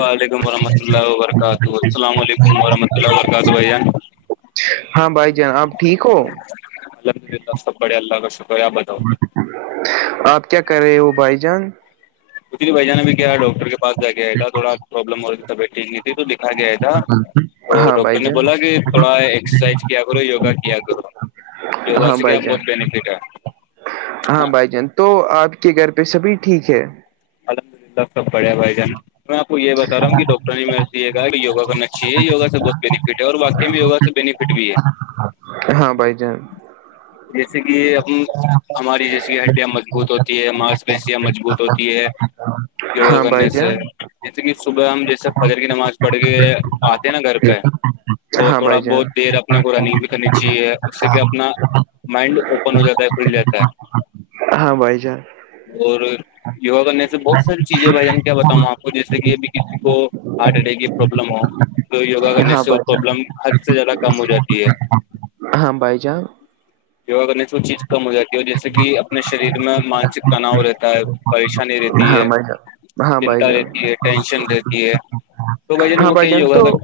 وعلیکم ورحمۃ اللہ وبرکاتہ السلام علیکم ورحمۃ اللہ وبرکاتہ بھیا ہاں بھائی جان آپ ٹھیک ہو سب بڑھیا اللہ کا شکر ہے آپ کیا کر رہے ہو بھائی جان اسچے بھائی جان نے بھی کیا ہے ڈاکٹر کے پاس جا گیا تھا تھوڑا پربلم ہو رہیھی تبیت ٹیک نہیں تھی تو دکھایا تھا تو ہاں بھائی ڈاکٹر نے جان بولا کہ تھوڑا ایکسرسائز کیا کرو وگا کیا کرو یوا ہاں سے کیا بھائی بہت جان بینیفٹ ہے ہاں بھائی جان تو آپ کے گھر پہ سبھی ٹھیک ہے الحمد للہ سب بڑھیا بھائی جان تو میں آپ کو یہ بتا رہا ہوں کہ ڈاکٹر نہیں کہ یوگا کرنا اچاہیے یوگا سے بہت بینیفٹ ہے اور واقی میں یوگا سے بینیفٹ بھی ہے ہاں بھائی جان ہاں جیسے کہ ہماری جیسے کہ ہڈیاں مضبوط ہوتی ہے ماس پیشیاں مضبوط ہوتی ہے یوگا ہاں کرنے بھائی سے جان جیسے کہ صبح ہم جیسے فجر کی نماز پڑ کے آتے ہیں نا گھر پہ تو ہاں تھوڑا بھائی جان بہت دیر اپنے کو رننگ بھی کرنی چاہیے اس سے کیا اپنا مائنڈ اوپن ہو جاتا ہے کھل جاتا ہے ہاں بھائی جان اور یوگا کرنے سے بہت ساری چیزیں بھائی جان کیا بتاؤں آپ جیسے کہ ابھی کسی کو ہارٹ اٹیک کی پرابلم ہو تو یگا کرنے ہاں سے بھائی وہ جان پرابلم ہر س سے ج ہاں بائی جا یوگا کرنے سے وہ چیز کم ہو جاتی ہے جیسے کہ اپنے شریر میں مانسک تناؤ رہتا ہے پریشانی رہتی ہاں ہے بھائی جان ہاں بھائی چنتا جان رہتی ہے ٹینشن رہتی ہے تو بجے ن ہاں وہ کہ بھائی جان ہوگا تو کر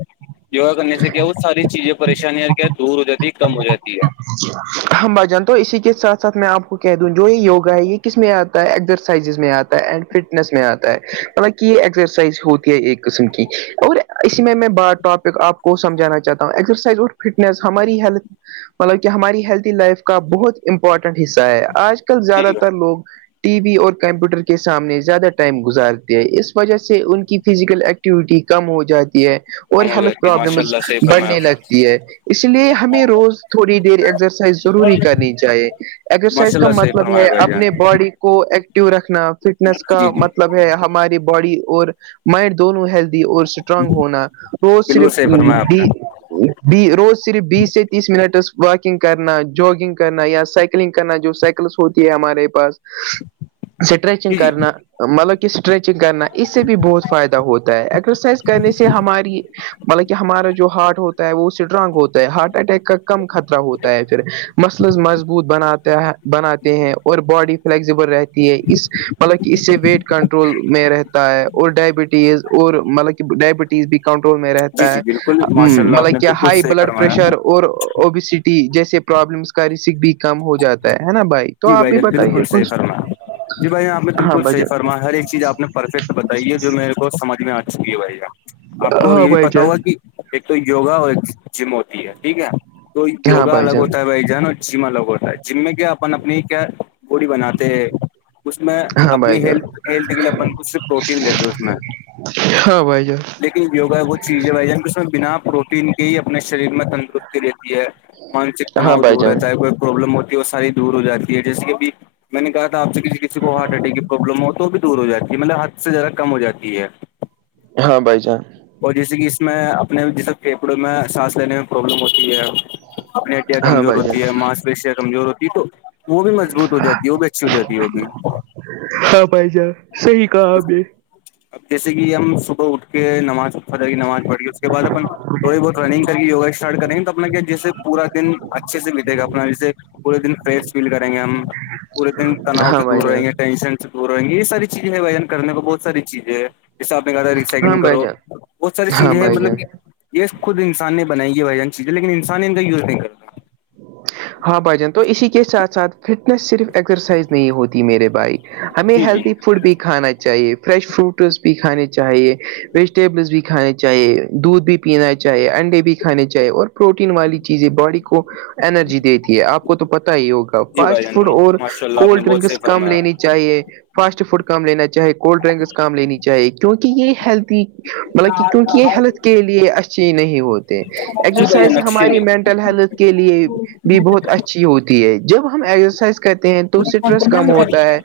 یوگا کرنے سے کیا وہ ساری چیزیں پریشانیاں کیا دور ہو جاتی ہے کم ہو جاتی ہے اچھا ہم با جان تو اسی کے ساتھ ساتھ میں آپ کو کہہ دوں جو یہ یوگا ہے یہ کس میں آتا ہے ایزرسائزز میں آتا اینڈ فٹنیس میں آتا ہے مطلب کہ یہ ایکسرسائز ہوتی ہے ایک قسم کی اور اسی میں میں بار ٹاپک آپ کو سمجھانا چاہتا ہوں ایکسرسائز اور فٹنیس ہماری ہیلتھ مطلب کہ ہماری ہیلدی لائف کا بہت امپورٹنٹ حصہ ہے آج کل زیادہ جی جی تر بھائی لوگ ٹی وی اور کمپیوٹر کے سامنے زیادہ ٹائم گزارتے ہے اس وجہ سے ان کی فزیکل ایک ٹی کم ہو جاتی ہے اور کم ہو ہیلتھ جاتی ہے ماشاء پرابلمز اللہ صحیح فرمایا بڑھنے آپ نے لگتی ہے اس لیے ہمیں روز تھوڑی دیر ایکسرسائز وری کرنی چاہیے ایکسرسائز ماشاء کا اللہ صحیح مطلب فرمایا ہے بھائی جان اپنے باڈی کو ایکٹو رکھنا فٹنس جی کا جی مطلب ہے ہماری باڈی اور مائنڈ دونوں ہیل اور اسٹرانگ ہونا وہ بالکل صرف صحیح فرمایا آپ نے بھی روز صرف بیس سے تیس منٹس واکنگ کرنا جگنگ کرنا یا سائکلنگ کرنا جو سائیکلس ہوتی ہے ہمارے پاس اسٹریچنگ جی جی کرنا مطلب کہ اسٹریچنگ کرنا اس سے بھی بہت فائدہ ہوتا ہے ایکسرسائز کرنے سے ہماری مطلب کہ ہمارا جو ہارٹ ہوتا وہ اسٹرانگ ہوتا ہے ہارٹ اٹیک کا کم خطرہ ہوتا ہے پھر مسلز مضبوط بناتے ہے بناتے ہیں اور باڈی فلیکزیبل رہتی ہے اس مطلب کہ اس سے ویٹ کنٹرول میں رہتا ہے اور ڈائبٹیز اور مطلب کہ ڈائبٹیز بھی کنٹرول میں جی رہتا جی ہے بالکل ماشاء اللہ آپ نے مطلب کیا بالکل ہائی صحیح بلڈ فرمایا پریشر اور اوبیسٹی جیسے پرابلمس کا رسک بھی کم ہو جاتا ہے نا بھائی تو جی آپ بھائی بھی جان بالکل بتائیے صحی کچھ فرما جی بھائی یہ آپ نے ہاں بالکل صح بھجن فرما ہر ایک چیز آپ نے پرفیکٹ بتائی ہے جو میرے تو سمجھ میں آ چکے رہئےے گا آپ کو ہاں یہ بھی بھائی پتا جان ہوا کہ ایک تو یوگا جم ہوتی ہے ٹھیک ہے تو ہاں یوگا بھائی الگ جان ہوتا ہے بھائی جانو جم الگ ہوتا ہے جم میں کیا اپن اپنی کیا بوڈی بناتے ہیں اس میں ہاں اپنی بھائی ہی جان ہیتھ کے لیے کچھ سے پروٹین لیتے ہیں اس میں ہاں بھائی جان لیکن وگا ہے وہ چیز ہے اس میں بنا پروٹین کی ہی اپنے شریر میں تندرستی رہتی ہے مانسک ہاں تناؤ بھائی دور جان رہتا ہے کوئی پروابلم ہوتی ہے وہ ساری دور ہو جاتی ہے جیسے کہب میں نے کہا تھا آپ سے کسی کسی کو ہارٹ اٹیک کی پرابلم ہو تو وہ بھی دور ہو جاتی ہے مطلب حد سے زیادہ کم ہو جاتی ہے ہاں بھائی جان اور جیسے کہ اس میں اپنے جیسے پھیپڑوں میں سانس لینے میں پرابلم ہوتی ہے اپنے ہاں کمزور بھائی جان ہوتی ہے ماںس پیشیا کمزور ہوتی ہے تو وہ بھی مضبوط ہو جاتی ہے وہ بھی اچھی ہو جاتی ہے وہ بھی ہاں پائ جا صی کہ ابھی اب جیسے کہ ہم صبح اٹھ کے نماز اٹھا جائے گی نماز پڑھ گی اس کے بعد اپ تھوڑی بہت رنگ کر کے وگا اسٹارٹ کریں گے تو اپنا کیا جسے پورا دن اچھے سے بیتے گا اپنا جیے پورے دن فریش فیل کریں گے ہم پورے دن تناؤ سے ہاں بھائی دور رہیں جان گے ٹینشن دور ہیں گے یہ ساری چیزیں ہے ون کرنے کو بہت ساری چیزیں ہے جیسے آپ نے کہا ہاں ریسائکلنگ بھائی کرو جان بہت ساری ہاں چیزیں ہیں بھائی جان مطلب کہ یہ خود انسان نے بنائی ہے بھائی جان چیزیں لیکن انسان نے ان کا یوز نہیں کرا ہاں بھائی جان تو اسی کے ساتھ ساتھ فٹنس صرف ایکسرسائز نہیں ہوتی میرے بھائیک ہمیں ہیلدی فوڈ بھی کھانا چاہیے فریش فروٹس بھی کھانے چاہیے ویجیٹیبلس بھی کھانے چاہیے دودھ بھی پینا چاہے انڈے بھی کھانے چاہیے اور پروٹین والی چیزیں باڈی کو انرجی دیتی ہے آپ کو تو پتا ہی ہوگا جی بھائی فاسٹ جان فوڈ اور ماشاء اللہ آپ نے کولڈ بہت ڈرنکس صحیح کم لینےی فرمایا چاہیے فاسٹ فوڈ کام لینا چاہے کولڈ ڈرنکس کام لینی چاہیے کیونکہ یہ ہیلدی مطلب کہ کیونکہ یہ ہیلتھ کے لیے اچھی نہیں ہوتے جی بھائی جان ایکسرسائز اچھی ہماری مینٹ نہیں ہیلتھ کے لیے بھی بہت اچھی ہوتی ہے جب ہم ایکسرسائز کہتے ہیں تو سٹرس کم ہوتا ہے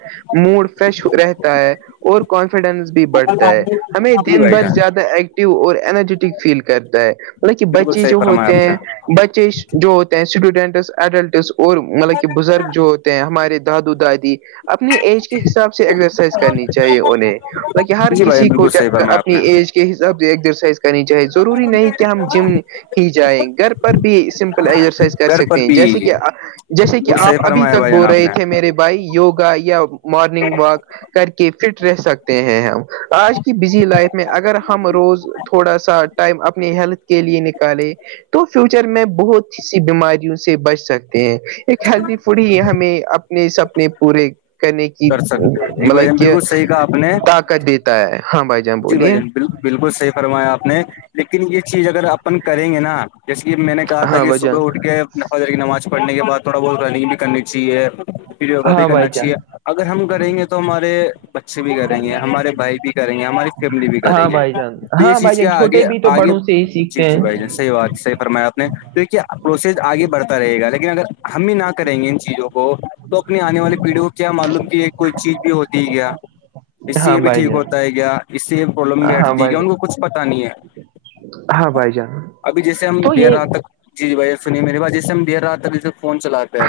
موڈ فریش رہتا ہے اور کانفیڈنس بھی بڑھتا ہے ہمیں جی دن بھائی بھر جان زیادہ ایک اور انرجیٹک فیل کرتا ہے مطلب کہ بالکل بچے صحیح جو فرمایا ہوتے آپ ہیں نے بچے جو ہوتے ہیں اسٹوڈینٹس ایڈلٹس اور مطلب کہ بزرگ جو ہوتے ہیں ہمارے دا دا دادی اپنی ایج کے حساب سے ایکسرسائز کرنی چاہیے انہیں بلکہ ہر جی بھائی کسی کو بالکل صحیح فرمایا آپ اپنی نے ایج کے حساب سے ایکسرسائز کرنی چاہے ضروری نہیں کہ ہم جم ہی جائیں گھر پر بھی سمپل ایرس کر گھر پر سکتے ہیں جیسے بھی کہ جیسے کہ بالکل صحیح آپ ابھی فرمایا تک بھائی جان بول آپ رہے نے تھے میرے بائی یوگا یا مارننگ واک کر کے فٹ رہ سکتے ہیں ہم آج کی بزی لائف میں اگر ہم روز تھوڑا سا ٹائم اپنی ہیلتھ کے لیے نکالے تو فیوچر میں بہت بیماریوں سے بچ سکتے ہیں ایک ہیلدی فوڈ ہی ہمیں اپنے س اپنے پورے کرنے کی کر سکتے جی بھائی مطلب کہ بالکل صحیح کہا آپ نے طاقت دیتا ہے ہاں بھائی جان جی بولیے بھجان بالکل صحی فرمایا آپ نے لیکن یہ چیز اگر اپن کریں گے نا جیسے کہ میں نے کہا تھا ہاں کہ بھائی جان صبح اٹھ کے ن فذر کی نماز پڑھنے کے بعد تھوڑا بہت رننگ بھی کرنی چاہیے یوگا بھی ہاں بھائی کرنا جان چاہیے اگر ہم کریں گے تو ہمارے بچے بھی کریں گے ہمارے بھائی بھی کریں گے ہماری فیملی بھی کرے ہاں گی بھائی جان تو یہ ہاں چیز بھائی جان کیا آگے چھوٹے بھی تو آگے بڑوں سے ہی جی سیکھتے جی بھائی جان ہیں صحی بات صحی فرمایا آپ نے تو کیا پروسیس آگے بڑھتا رہے گا لیکن اگر ہم بھی نہ کریں گے ان چیزوں کو تو اپنی آنے والی پیڑھی کو کیا معلوم کہ یہ کوئی چیز بھی ہوتی ہے کیا اس سے ہاں یہ بھی بھائی ٹھیک جان ہوتا ہے کیا اس سے یہ پرابلم بھی ہاں ہٹھتی ہے بھائی کیا ان کو جان کچھ پتا نہیں ہاں ہے بھائی جان ابھی جیسے ہم تو دیر یہ رات تک جی بھیا سنی میری بات جس سے ہم دیر رہا تبھی سے فون چلاات کے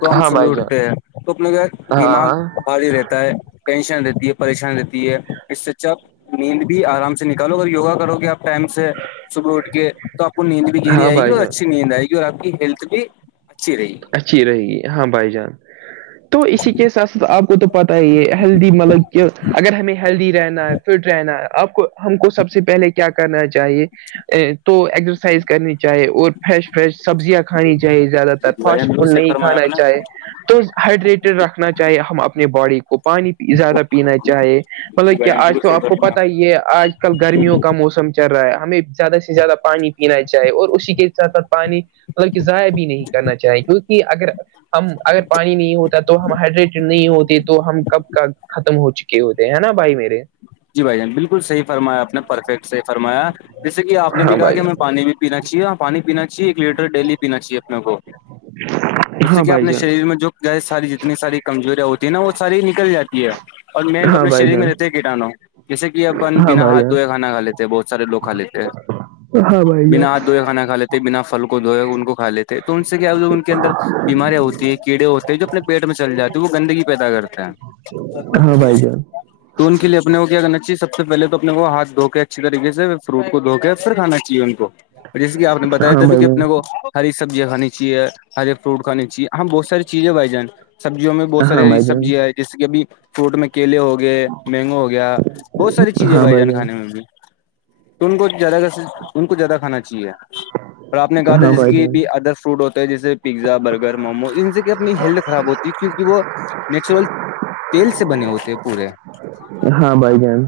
تو ہم ہاں صبح بھائی اٹھتے جان ہیں تو اپنے کا ہاں دماغ ہاں ب ہی رہتا ہے ٹینشن رہتی ہے پریشانی رہتی ہے اس سے جب نیند بھی آرام سے نکالو اگر یوگا کرو گے آپ ٹائم سے صبح اٹھ کے تو آپ آ کو نیند بھی گھیری ہاں آئے گی بھائی اور جان اچھی نیند آئے گی اور آ کی ہیلتھ بھی اچھی رہےی اچھی رہے گی ہاں بھائی جان تو اسی کے ساتھ ساتھ آپ کو تو پتہ یہ ہیلدی مطلب کہ اگر ہمیں ہیلدی رہنا ہے فٹ رہنا ہے آپ کو ہم کو سب سے پہلے کیا کرنا چاہیے تو ایکسرسائز کرنی چاہے اور فریش فریش سبزیاں کھانی چاہیے زیادہ تر جی بھائی فاسٹ بالکل فوڈ صحیح نہیں فرمایا کھانا آپ نے چاہے تو ہائڈریٹڈ رکھنا چاہیے ہم اپنے باڈی کو پانی زیادہ پینا چاہیے جی مطلب کہ بھائی آج بالکل تو صحیح آپ کو فرمایا پتا ہی یہ آج کل گرمیوں کا موسم چل رہا ہے ہمیں زیادہ سے زیادہ پانی پینا چاہیے اور اسی کے ساتھ ساتھ پانی مطلب کہ ضائع بھی نہیں کرنا چاہیں کیونکہ اگر ہم اگر پانی نہیں ہوتا تو ہم ہائڈریٹڈ نہیں ہوتے تو ہم کب کا ختم ہو چکے ہوتے ہیں ہے نا بھائی میرے جی بھائی جان بالکل صح فرمایا آپ پرفیکٹ صحی فرمایا جیسے کہ آپ نے بھی ہاں کہا بھائی کہ جان میں پانی بھی پینا چاہیے اور پانی پینا چاہیے ایک لیٹر ڈیلی پینا چاہیے اپنے کو اس سے ہاں کیا بھائی اپنے جان شریر میں جو ساری جتنی ساری کمزوریاں ہوتی ہیں نا وہ ساری نکل جاتی یہ اور مین تو ہاں اپنے بھائی شریر میں جان رہتے ہے کیٹاانو [inaudible] جیسے کہ اپن ہاں بنا بھائی ہاتھ جان دھوئے کھا کھا لیتے ہیں بہت سارے لو کھا لیتے ہیں ہاں بنا ہاتھ دوئے کھانا کھاتے بنا پھل کو دھوئے ان کو کھا لیتے تو ان سے کیا ہو ان کے اندر بیماریاں ہوتی ہے کیڑے ہوتے ہیں جو اپنے پیٹ میں چل جاتی ہے وہ گندگی پیدا کرتا ہے ہمربہتری بھائی جان [inaudible] تو ان کے لیے اپنے کو کیا کرنا چاہیے سب سےہلے تو اپنے کو ہاتھ دھوک اچھی طریقے سے فروٹ کو دھو کے پھر کانا چاہیے ان کو جیسے کہ آپ نے بتایا ہاں تھا بھی بھائی کہ جان اپنے کو ہری سبزیاں کھانی چاہے ہری فروٹ کھانی چاہے ہم بہت ساری چیزیں بائ جان سبزیوں میں بہت ساری سبزیاں ہیں جیسے کہ ابھی فروٹ میں کیلے ہوگئے مینگو ہو گیا بہت ساری چیزیں بھائی جان کھانے میں بھی تو ان کو زیادہ ان کو زیادہ کھانا چاہیے اور آپ نے کہا تھا ہاں جسے بھائی جان کہ ادر فروڈ ہوتے ہیں جیسے پیزا برگر مومو انن سے کہ اپنی ہیلتھ خراب ہوتی جی کیونکہ وہ نیچرل تیل سے بنے ہوتے ہیں پورے ہاں بھائی جان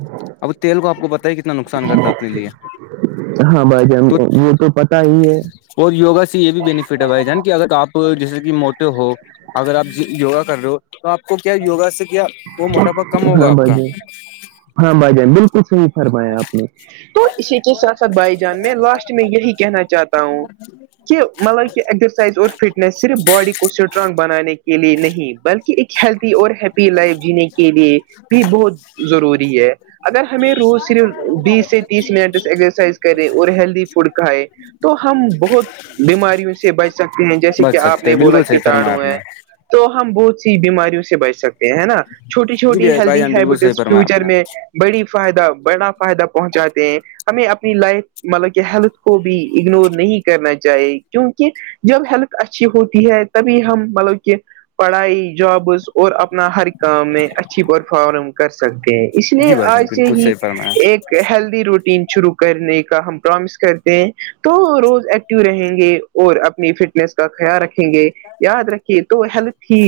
اب تیل کو آ کوتا [inaudible] ہاں بھائی جان تو یہ تو پتا ہی ہے [inaudible] اور یوا سے یہ بھی بینیفٹ ہے بھائی جان کہ اگر آپ جیسے کہ موٹے ہو اگر آپ یوگا کر رہے ہو تو آپ کو کیا یوگا سے کیا وہ موٹاپا کم ہوگا ہاں آپ بھائی کا جان ہاں بھائی جان بالکل صح فرمایا آپ نے تو اسی کے س سات بھائی جان میں لاسٹ میں یہی کہنا چاہتا ہوں ج [inaudible] مطلب کہ ایگزرسائز اور فٹنیس صرف باڈی کو اسٹرانگ بنانے کے لیے نہیں بلکہ ایک ہیلدی اور ہیپی لائف جینے کے لیے بھی بہت ضروری ہے اگر ہمیں روز صرف بیس سے تیس منٹ ایکزرسائز کرے اور ہیلدی فوڈ کھائے تو ہم بہت بیماریوں سے بچ سکتے ہیں جیسے کہ بچ آپ سکتے نے ہیں بولا بالکل صحیح فرمایا کیٹاڑو آپ ہے نے تو ہم بہت سی بیماریوں سے بچ سکتے ہیں ہے نا چھوٹی جی چھوٹی بھائی بھائی ہیلدی جان بالکل صحیح ہیبٹس فرمایا آپ فیوچر نے میں بڑی فائدہ بڑا فائدہ پہنچاتے ہیں ہمیں اپنی لائف مطلب کہ ہیلتھ کو بھی اگنور نہیں کرنا چاہیے کیونکہ جب ہیلتھ اچھی ہوتی ہے تبھی ہم مطلب کہ پڑھائی جابس اور اپنا ہر کام میں اچھی پرفارم کر سکتے ہیں اس لیے جی بھائی آج جان سے بالکل ہی صحیح فرمایا ایک ہیلدی روٹین شروع کرنے کا ہم پرومس کرتے ہیں تو روز ایکٹیو رہیں گے اور اپنی فٹنیس کا خیال رکھیں گے یاد رکھیے تو ہیلتھ ہی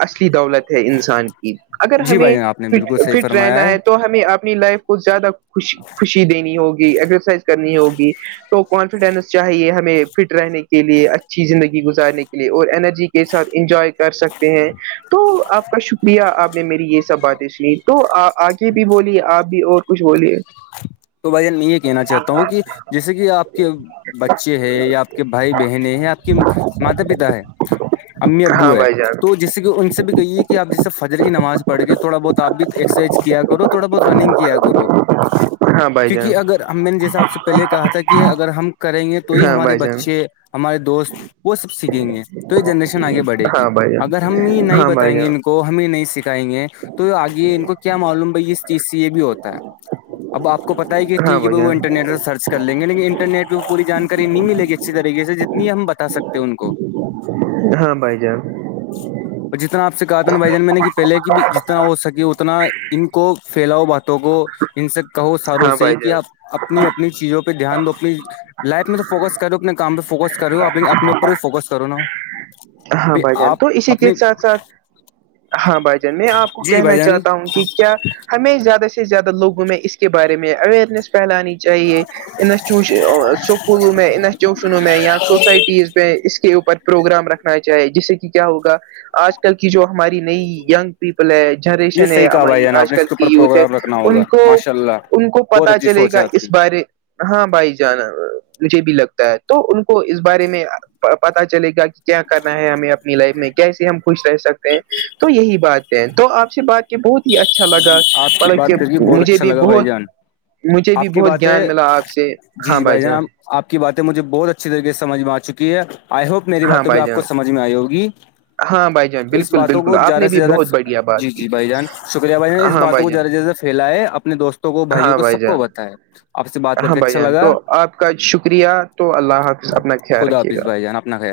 اصلی دولت ہے انسان کی اگر جی ہمیں بھائی جان آپ نے فٹ بالکل صحیح فٹ فرمایا رہنا ہے تو ہمیں اپنی لائف کو زیادہ خوش خوشی دینی ہوگی ایکسرسائز کرنی ہوگی تو کانفیڈینس چاہیے ہمیں فٹ رہنے کے لیے اچھی زندگی گزارنے کے لیے اور انرجی کے ساتھ انجوائے کر سکتے ہیں تو آپ کا شکریہ آپ نے میری یہ سب باتیں سنی تو آگے بھی بولیے آپ بھی اور کچھ بولیے تو بھائیان میں یہ کہنا چاہتا ہوں کہ جیسے کہ آپ کے بچے ہے یا آپ کے بھائی بہن ہے یا آپ کی ماتا پتا ہے امی ابو ہاں ہے بھائی جان تو جسے کہ ان سے بھی کہیے کہ آپ جسے فجر کی نماز پڑھ کےے تھوڑا بہت آپ بھی ایکسرسائز کیا کرو تھوا بہت رنگ کیا گو ہاں بھائی جان کیونکہ اگر میں نے جساب سے پہلے کہا تھا کہ اگر ہم کریں گے تو ہی ہاں ہمارے بھائی جان بچے ہمارے دوست وہ سب سیکھیں گے تو یہ جنریشن آگے بڑھے گی ہاں بھائی جان اگر ہم یہ نہیں ہاں بھائی بتائیں گے جان کو ہمیں نہیں سکھائیں گے تو آگے ان کو کیا معلوم بھائی اس چیز سے یہ بھی ہوتا ہے اب آپ پتا ہے کہ ہاں ٹھیک ہے بھائی بائی وہ جان انٹرنیٹ پر سرچ کر لیں گ لیکن انٹرٹ پہ وہ پوری جاناری نہیں ملے گی اچھی طریے سے جتنے نہیں ہم بتا سکتے ان کو ہاں بائی جان اور جتنا آپ سے کہا تھا نا بھائی جان میں نے کہ پہلے کی بھی ہو سکے اتنا ان کو پھیلاؤ باتوں کو ان وں ہاں سے ہی بھائی کیا جان آپ اپنی اپنی چیزوں پہ دھیان دو اپنی لائف میں تو فوکس کرو اپنے کام پہ فوکس کرو اپنے اوپر بھی فوکس کرو نا ہاں بھائی جان آپ تو اسی کے اپنی ساتھ ساتھ ہاں بھائی جان میں آپ کو جی بھائی کہنا جان چاہتا ہوں کہ کیا ہمیں زیادہ سے زیادہ لوگوں میں اس کے بارے میں اویئرنیس پھیلانی چاہیے انسوش سکولوں میں انسٹیٹیوشنوں میں یا سوسائٹیز میں اس کے اوپر پروگرام رکھنا چاہیے جیسے کہ کیا ہوگا آج کل کی جو ہماری نئی ینگ پیپل ہے جنریشن ہے ہماری آج کل کی یوتھ ہے نا ہوگا ان کو ماشاءاللہ ان کو پتا چلے گا اس بارے ہاں بھائی جانا مجھے بھی لگتا ہے تو ان کو اس بارے میں پتا چلے گا کہ کیا کرنا ہے ہمیں لائف میں کیسے ہم خوش رہ سکتے ہیں تو یہی بات ہے تو آپ سے بات بہت ہی اچھا لگا آپ کی مطلب بات کہ کر کے بہت مجھے اچھا بھی لگا بھائی بہت جان مجھے بھی آپ کی بہت باتیں گیان ملا آپ سے ہاں بھائی جان آپ کی باتیں مجھے بہت اچھی طریق سے سمجھ میں آ چکی ہے آئی ہوپ میری ہاں باتوں بھی بھائی آپ جان کو سمجھ میں آئی ہوگی ہاں بھائی جان تو اس بالکل باتوں بالکل کو آپ زیادہ نے سے بھی زیادہ بہت بڑھیا بات جی کی جی بھائی جان بھائی نے اس ہاں بات بھائی کو جان زرا جد سے پھیلا ہے اپنے دوستوں کو بھائیوں ہاں کو بھائی سب کو جان بتائے آپ سے بات کر ہاں کے بھائی اچھا جان تو لگا آپ کا شکریہ تو اللہ کا اپنا خیال رکھیے گا نا ہے